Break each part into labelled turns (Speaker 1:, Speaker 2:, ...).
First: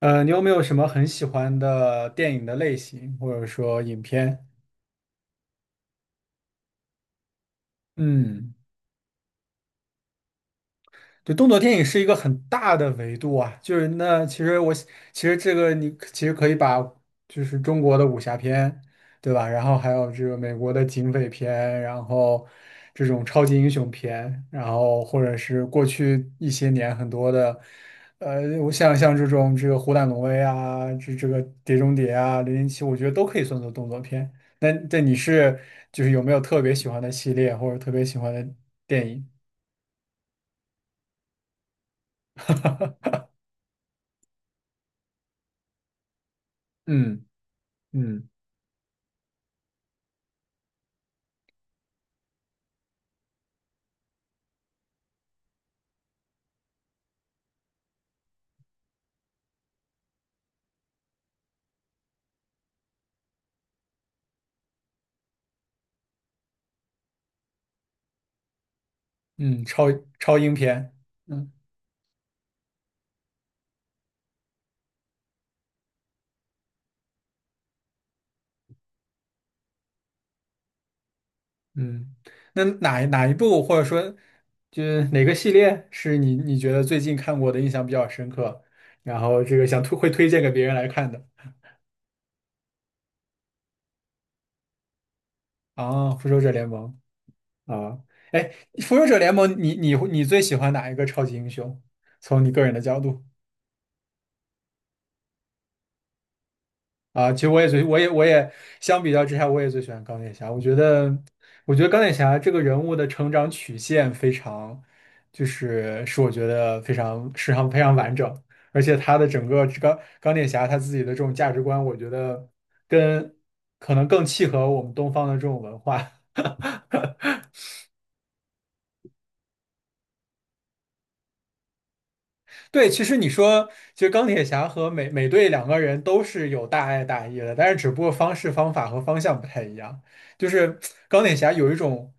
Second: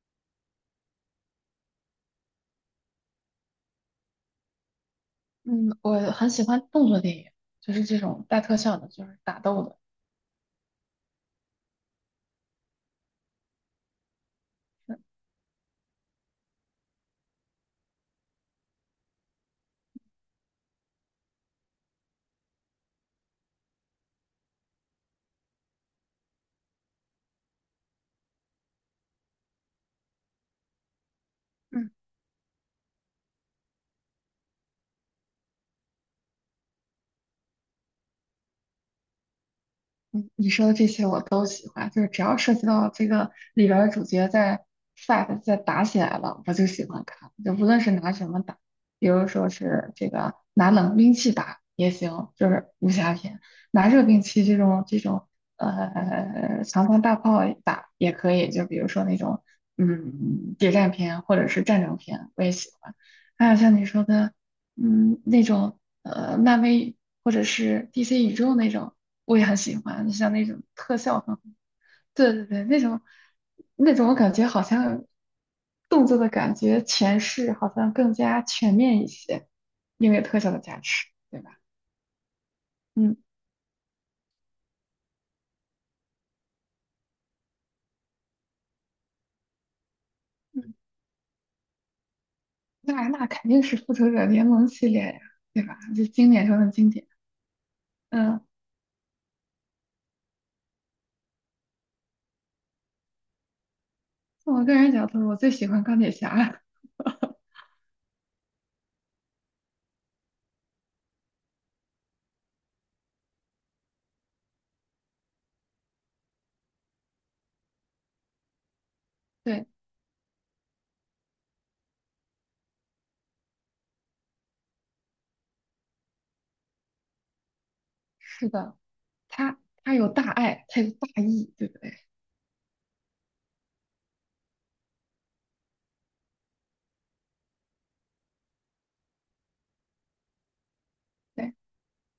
Speaker 1: 你有没有什么很喜欢的电影的类型，或者说影片？
Speaker 2: 嗯，我很喜欢动作电影，就是这种带
Speaker 1: 嗯。
Speaker 2: 特效的，就是打斗的。
Speaker 1: 对，动作电影是一个很大的维度啊，就是那其实我其实这个你其实可以把就是中国的武侠片，对吧？然后还有这个美国的警匪片，然后这种超级英雄片，然后或者是过去一些年很多的，像这种这个《虎胆龙威》啊，这个《碟
Speaker 2: 嗯，
Speaker 1: 中谍》啊，《零零七》，我觉得都可以算作动作片。那你是就是有没有特别喜欢的系列或者特别喜欢的电影？
Speaker 2: 你说的这些我都喜欢，就是只要涉及到这个里边儿的主角在 fight 在打起来了，我就喜欢
Speaker 1: 嗯
Speaker 2: 看。就无论是拿
Speaker 1: 嗯。
Speaker 2: 什么打，比如说是这个拿冷兵器打也行，就是武侠片；拿热兵器这种长枪大炮打也可以，就比如说那种嗯谍战片或者是战争片，我也喜欢。还有像你说的。嗯，那种漫威或者是 DC 宇宙那种，我也很
Speaker 1: 嗯，
Speaker 2: 喜
Speaker 1: 超
Speaker 2: 欢。像
Speaker 1: 超
Speaker 2: 那
Speaker 1: 英
Speaker 2: 种
Speaker 1: 片，
Speaker 2: 特效很好，
Speaker 1: 嗯
Speaker 2: 对对对，那种我感觉好像动作的感觉诠释好像更加全面一些，因为特效的加持，对吧？
Speaker 1: 嗯，那哪
Speaker 2: 嗯
Speaker 1: 哪一部或者说就是哪个系列是你觉得最近看过的印象比较深刻，然后这个想推荐给别人
Speaker 2: 嗯，
Speaker 1: 来看的？
Speaker 2: 那那肯定是复仇者联盟系列呀，对吧？就
Speaker 1: 啊，《复
Speaker 2: 经
Speaker 1: 仇
Speaker 2: 典
Speaker 1: 者
Speaker 2: 中
Speaker 1: 联
Speaker 2: 的经
Speaker 1: 盟》
Speaker 2: 典。
Speaker 1: 啊，哎，
Speaker 2: 嗯，
Speaker 1: 《复仇者联盟》你最喜欢哪一个超级英雄？从你个人的角度。
Speaker 2: 从我个人角度，我最喜欢钢铁侠。
Speaker 1: 啊，其实我也最，我也我也相比较之下，我也最喜欢钢铁侠。我觉得钢铁侠这个人物的成长曲线非常，就是是我觉得非常非常非常完整，而且他的整 个
Speaker 2: 对，
Speaker 1: 这个钢铁侠他自己的这种价值观，我觉得跟可能更契合我们东方的这种文化。
Speaker 2: 是的，他他有大爱，他有大义，对不对？
Speaker 1: 对，其实钢铁侠和美队两个人都是有大爱大义的，但是只不过方式方法和方向不太一样。就是钢铁侠
Speaker 2: 对。
Speaker 1: 有一种，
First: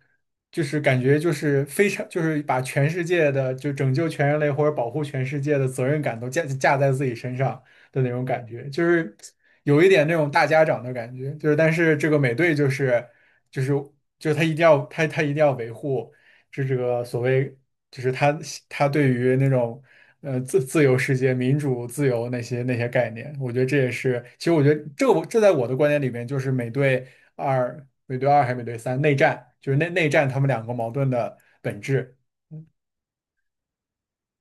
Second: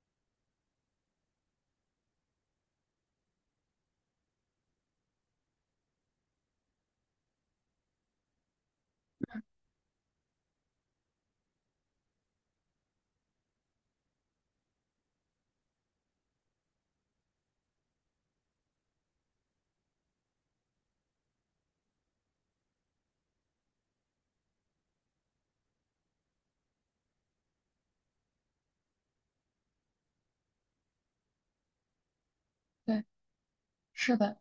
Speaker 1: 就是感觉就是非常就是把全世界的就拯救全人类或者保护全世界的责任感都架在自己身上的那种感觉，就是有一点那种大家长的感觉。但是这个美队就是就是就是他一定要他他一定要维护。是这个所谓就是他对于那种自由世界、民主、自由那些那些概念，我觉得这也是，其实我觉得这我这在我的观点里面，就是美队二还是美队三内战，就是内战他们两个矛盾的本质。
Speaker 2: 对是的，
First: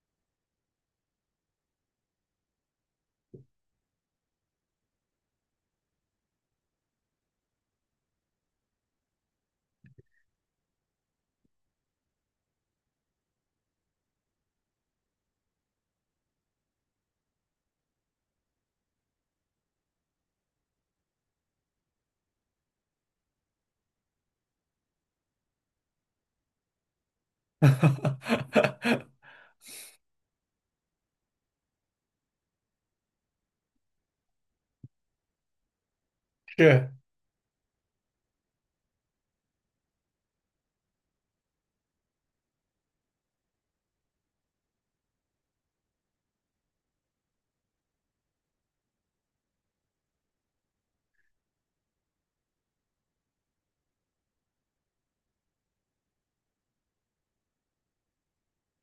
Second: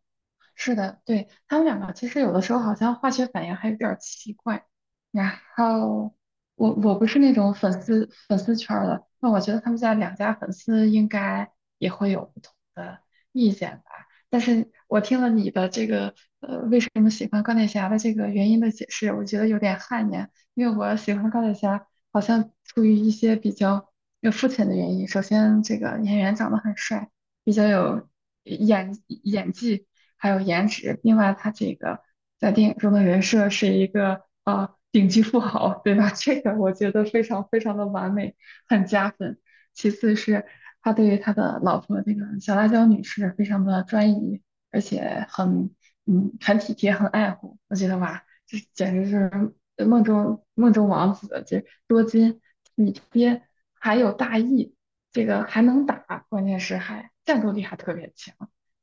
Speaker 2: 是的，对，他们两个其实有的时候好像化学反应还有点儿奇怪。然后我不是那种粉丝圈儿的，那我觉得他们家两家粉丝应该也会有不同的意见吧。但是我听了你的这个为什么喜欢钢铁侠的这个原因的解释，我觉得有点汗颜，因为我喜欢钢铁侠好像出于一些比较有肤浅的原因。首先，这个演员长得很帅，比较有演 演技。还有颜值。另外，他这个在电影中的人设是一个顶级富豪，对吧？这个
Speaker 1: 是
Speaker 2: 我觉得非常非常的完美，很加分。其次是他对于他的老婆那个小辣椒女士非常的专一，而且很体贴，很爱护。我觉得哇，这简直是梦中王子，这多金体贴，还有大义。这个还能打，关键是还战斗力还特别强。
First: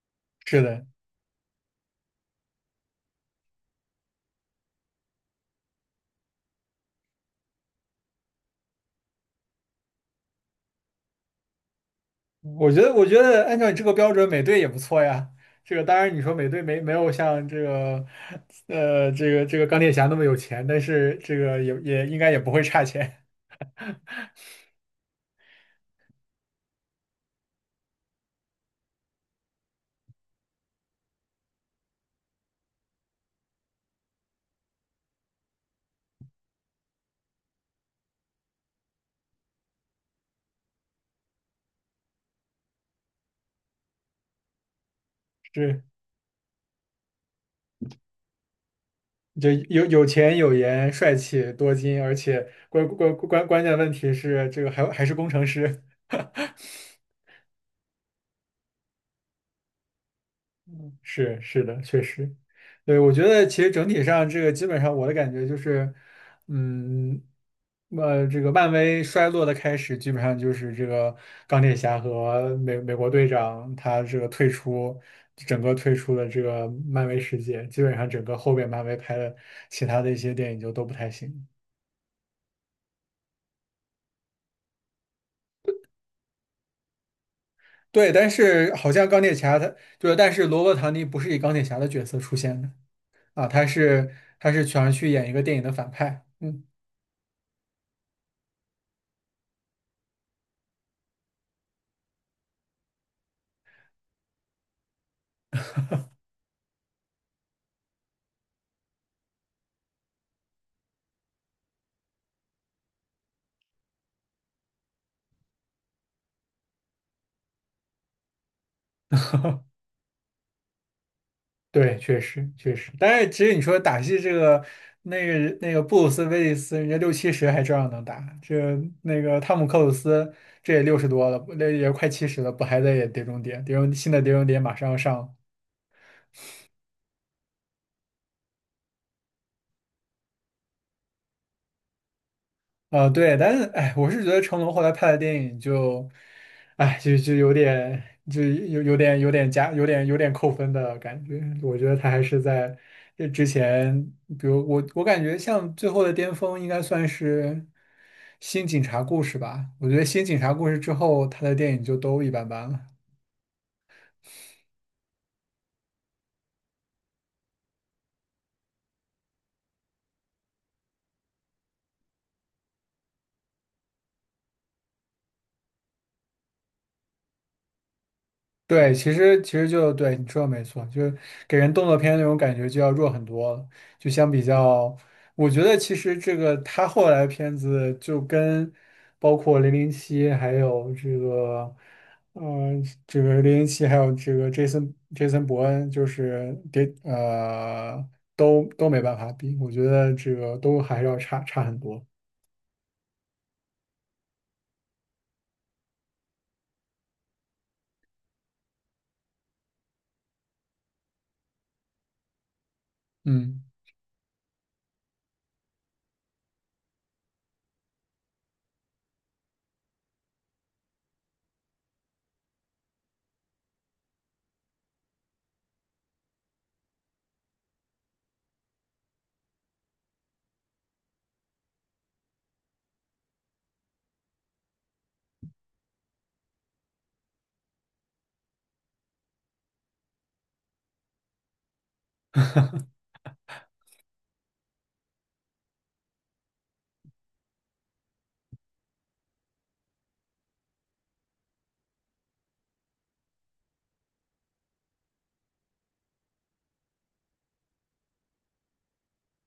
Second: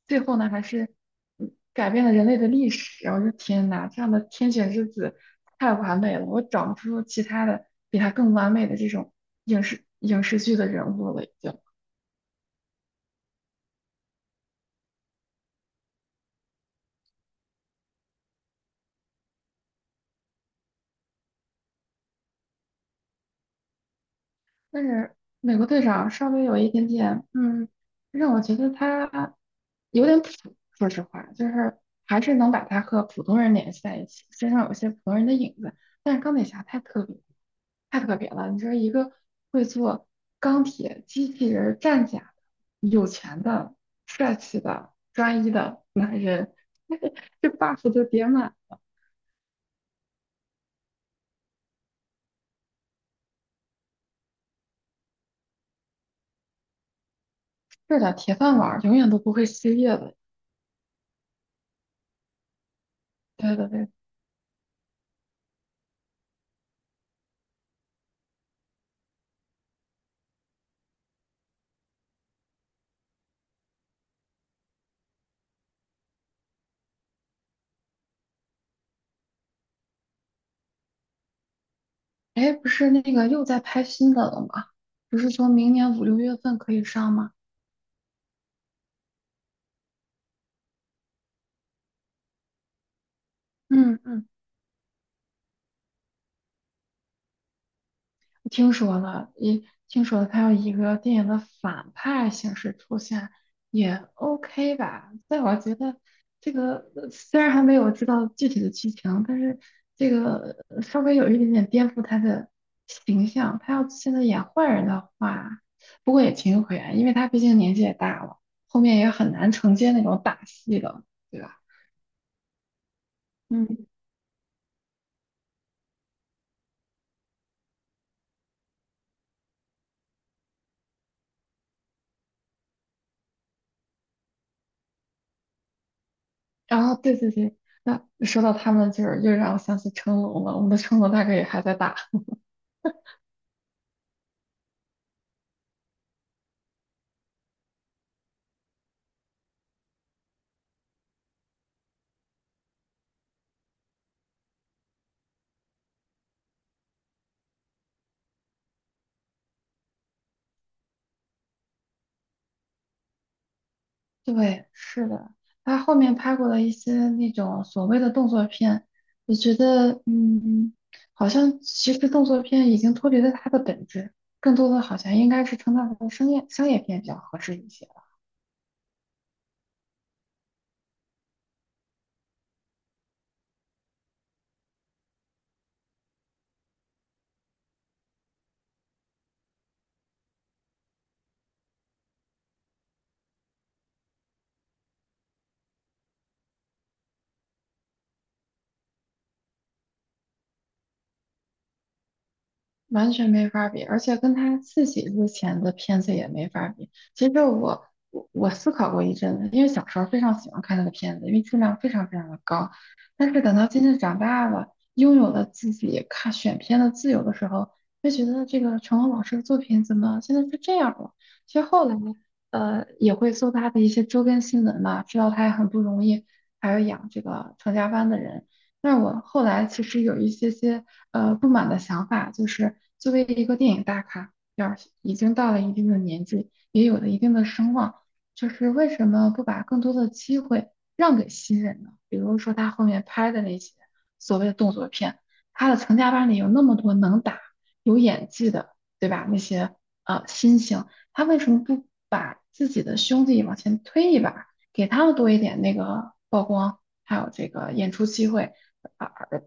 Speaker 2: 最后呢，
Speaker 1: 是
Speaker 2: 还
Speaker 1: 的。
Speaker 2: 是改变了人类的历史。我说天哪，这样的天选之子太完美了，我找不出其他的比他更完美的这种影视剧的人物了，已经。
Speaker 1: 我觉得我觉得按照你这个标准，美队也不错呀。这个当然，你说美队没有像这个，这个钢铁侠那么有钱，但是这个也应该也不会差钱，
Speaker 2: 但是美国队长稍微有一点点，嗯，让我觉得他有点普，说实话，就是还是能把他和普通人联系在一起，身上有些普通人的影子。但是钢铁侠太特别，太特别了。你说一个会做钢铁机器人儿战甲的有钱的、帅气的、专一
Speaker 1: 是。
Speaker 2: 的男人，这 buff 就叠满，
Speaker 1: 就有有钱有颜帅气多金，而且关键问题是这个还是工程师。
Speaker 2: 这点铁饭碗儿永远都不会失业的。
Speaker 1: 是是的，确实。对，我觉得
Speaker 2: 对
Speaker 1: 其
Speaker 2: 对
Speaker 1: 实整
Speaker 2: 对
Speaker 1: 体上这个基本上我的感觉就是，嗯，这个漫威衰落的开始基本上就是这个钢铁侠和美国队长他这个退出，整个退出了这个漫威世界，基本上整个后边漫威拍的其他的一些电影就都不太行。
Speaker 2: 哎，不是那个又在拍新的了吗？不是说明年五六月份可以上吗？
Speaker 1: 对，但是好像钢铁侠他就是，但是罗伯·唐尼不是以钢铁侠的角色出现的啊，他
Speaker 2: 嗯
Speaker 1: 是
Speaker 2: 嗯，
Speaker 1: 他是全去演一个电影的反派。嗯，
Speaker 2: 我听说了，也听说了，他要以一个电影的反派形式出现，也 OK 吧？但我觉得这个虽然还没有知道具体的剧情，但是这个稍微有一点点颠覆他的形象。他要现在演坏人的话，不过也情有可原，因为他毕竟年纪也大了，后面也很难承接那种打戏的，对吧？
Speaker 1: 对，确实。但是其实你说
Speaker 2: 嗯。
Speaker 1: 打戏这个，那个布鲁斯·威利斯，人家六七十还照样能打，这那个汤姆·克鲁斯这也六十多了，那也快七十了，不还在演《碟中谍》？《碟中谍》马上要上。
Speaker 2: 然后对对对，那说到他们，就是又让我想起成龙了。我们的成龙大哥也还在打。
Speaker 1: 对，但是哎，我是觉得成龙后来拍的电影就，有点，有点有点加，有点扣分的感觉。我觉得他还是在这之前，比如我感觉像最后的巅峰应该算是《新警察故事》吧。我觉得《新警察故事》之后，他的电影就都一般般了。
Speaker 2: 对，是的，他后面拍过的一些那种所谓的动作片，我觉得，嗯，好像其实动作片已经脱离了它的本质，更多的好像应该是称它为商业片比较合适一些。
Speaker 1: 对，其实对你说的没错，就是给人动作片那种感觉就要弱很多了。就相比较，我觉得其实这个他后来的片子就跟包括《零零七》还有这个，《零零七》还有这个 Jason 伯恩，就是给呃都没办法比，我觉得这个都还是要差很多。
Speaker 2: 完全没法比，而且跟他自己之前的片子也没法比。其实我思考过一阵子，因为小时候非常喜欢看他的片子，因为质量非常非常的高。但是等
Speaker 1: 嗯。
Speaker 2: 到渐渐长大了，拥有了自己看选片的自由的时候，就觉得这个成龙老师的作品怎么现在是这样了？其实后来也会搜他的一些周边新闻嘛，知道他也很不容易，还要养这个成家班的人。但是我后来其实有一些不满的想法，就是作为一个电影大咖，要是已经到了一定的年纪，也有了一定的声望，就是为什么不把更多的机会让给新人呢？比如说他后面拍的那些所谓的动作片，他的成家班里有那么多能打、有演技的，对吧？那些新星，他为什么不把自己的兄弟往前推一把，给他们多一点那个曝光，还有这个演出机会？啊，而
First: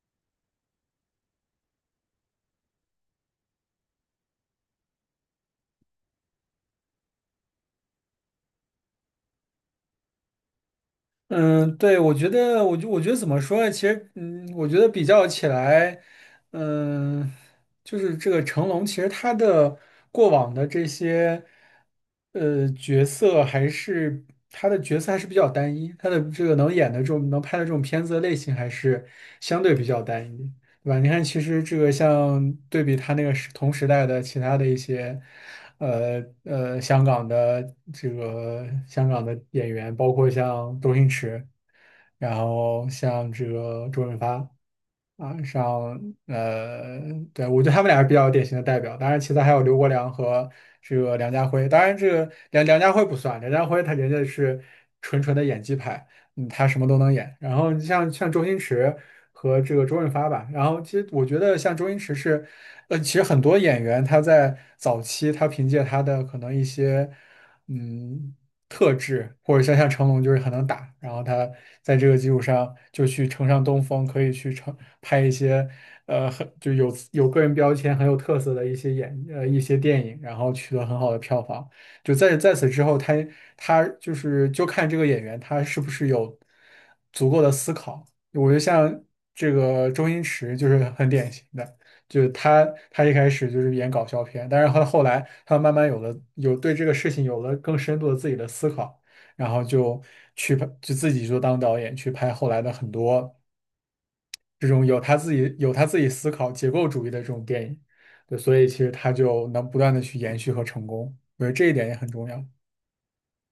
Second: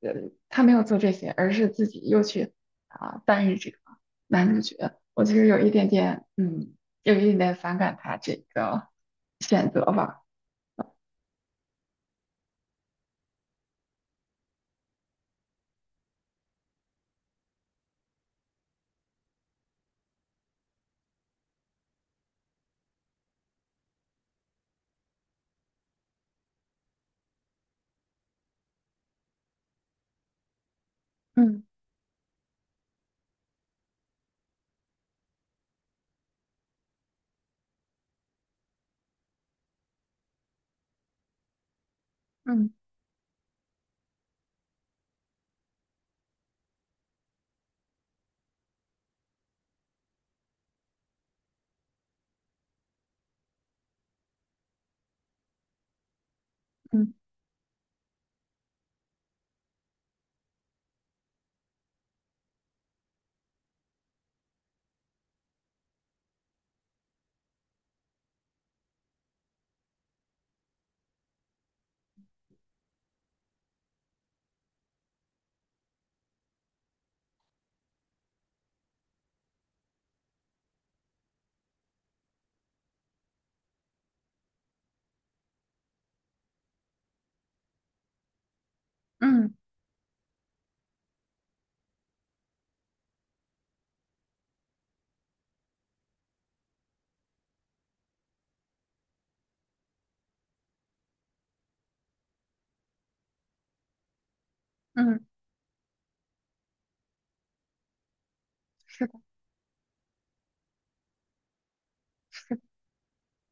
Speaker 2: 他没有做这些，而是自己又去扮演这个男主角。我其实有一点点，嗯，有一点点反感他这个选择吧。
Speaker 1: 嗯，对，我觉得怎么说呢？其实，嗯，我觉得比较起来，嗯，就是这个成龙，其实他的过往的这些，呃，角色还是他的角色还是比较单一，他的这个能演的这种能拍的这种片子的类型还是相对比较单一。对吧？你看，其实
Speaker 2: 嗯
Speaker 1: 这个像对比他那个同时代的其他的一些，呃呃，香港的这个香港的演员，包括像周星驰，然
Speaker 2: 嗯
Speaker 1: 后像这个周润发。啊，上呃，对，我觉得他们俩是比较典型的代表。当然，其他还有刘国梁和这个梁家辉。当然，这个梁家辉不算，梁家辉他人家是纯纯的演技派，嗯，他什么都能
Speaker 2: 嗯
Speaker 1: 演。然后你像周星驰和这个周润发吧，然后其实我觉得像周星驰是，呃，其实很多演员他在早期他凭借他的可能一些，嗯，特质，或者像成龙就是很能打，然后他在这个基础上就去乘上东风，可以去拍一些呃很就有个人标签很有特色的一些电影，然后取得很好的票房。就在在此之后，他他就是就看这个演员他是不是有足够的思考。我觉得像这
Speaker 2: 嗯
Speaker 1: 个周星驰就是很典型的。就是他，他一开始就是演搞笑片，但是他后来他慢慢有了有对这个事情有了更深度的自己的思考，然后就去拍，就自己就当导演去拍后来的很多这种有他
Speaker 2: 嗯，
Speaker 1: 自己有他自己思考结构主义的这种电影。对，所以其实
Speaker 2: 是
Speaker 1: 他
Speaker 2: 的，
Speaker 1: 就能不断的去延续和成功，我觉得这一点也很重要。
Speaker 2: 是的。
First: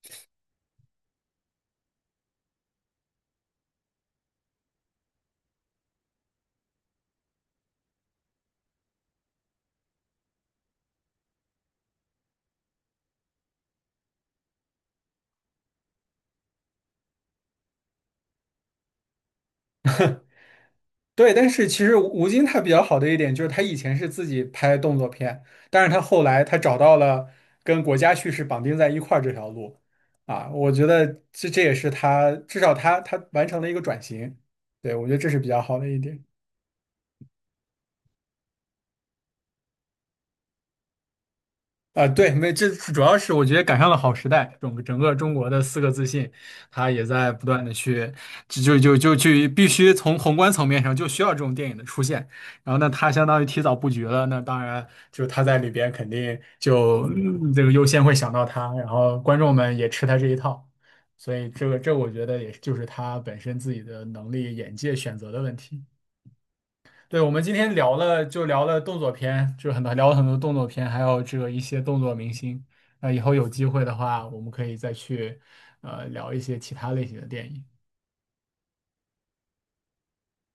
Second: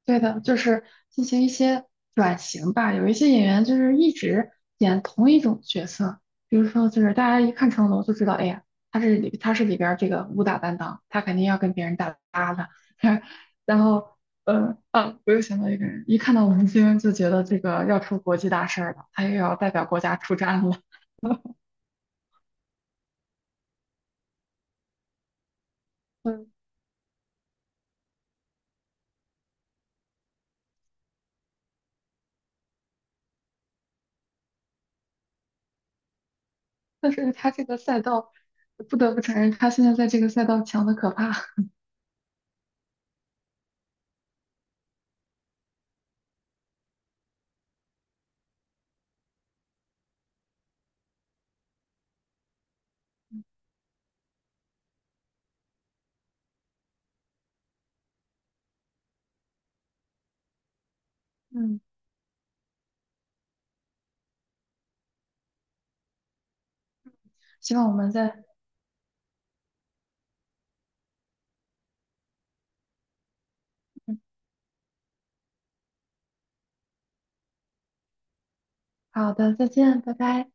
Speaker 2: 对的，就是进行一些转型吧。有一些演员就是一直演同一种角色，比如说就是大家一看成龙就知道，哎呀，他是里边儿这个武打担当，他肯定要跟别人打搭的。然后，我又想到一个人，一看到吴京就觉得这个要出国际大事儿了，他又要代表国家出战了。
Speaker 1: 对，但 是其实吴京他比较好的一点就是他以前是自己拍动作片，但是他后来
Speaker 2: 嗯，
Speaker 1: 他找到了跟国家叙事绑定在一块儿这条路。啊，我觉得这这也是他至少他完成了一个转型。对，我觉得这是比较好的一点。
Speaker 2: 但是他这个赛道，不得不承认，他现在在这个赛道强的可怕。
Speaker 1: 啊，对，没，这主要是我觉得赶上了好时代，整个中国的四个自信，他也在不断的去，就就就就去必须从宏观层面上就需要这种电影的出现，然后呢，他相当于提早布局了，那当然就他在里边肯定就嗯这个优先会想到他，然后观众们也吃他这一套，所以这个
Speaker 2: 嗯，
Speaker 1: 这我觉得也就是他本身自己的能力眼界选择的问题。对，我们今天
Speaker 2: 希望我
Speaker 1: 聊
Speaker 2: 们
Speaker 1: 了，就
Speaker 2: 在，
Speaker 1: 聊了动作片，就是很多聊了很多动作片，还有这个一些动作明星。那以后有机会的
Speaker 2: 嗯，
Speaker 1: 话，我们可以再去聊一些其他类型的电影。
Speaker 2: 好的，再见，拜拜。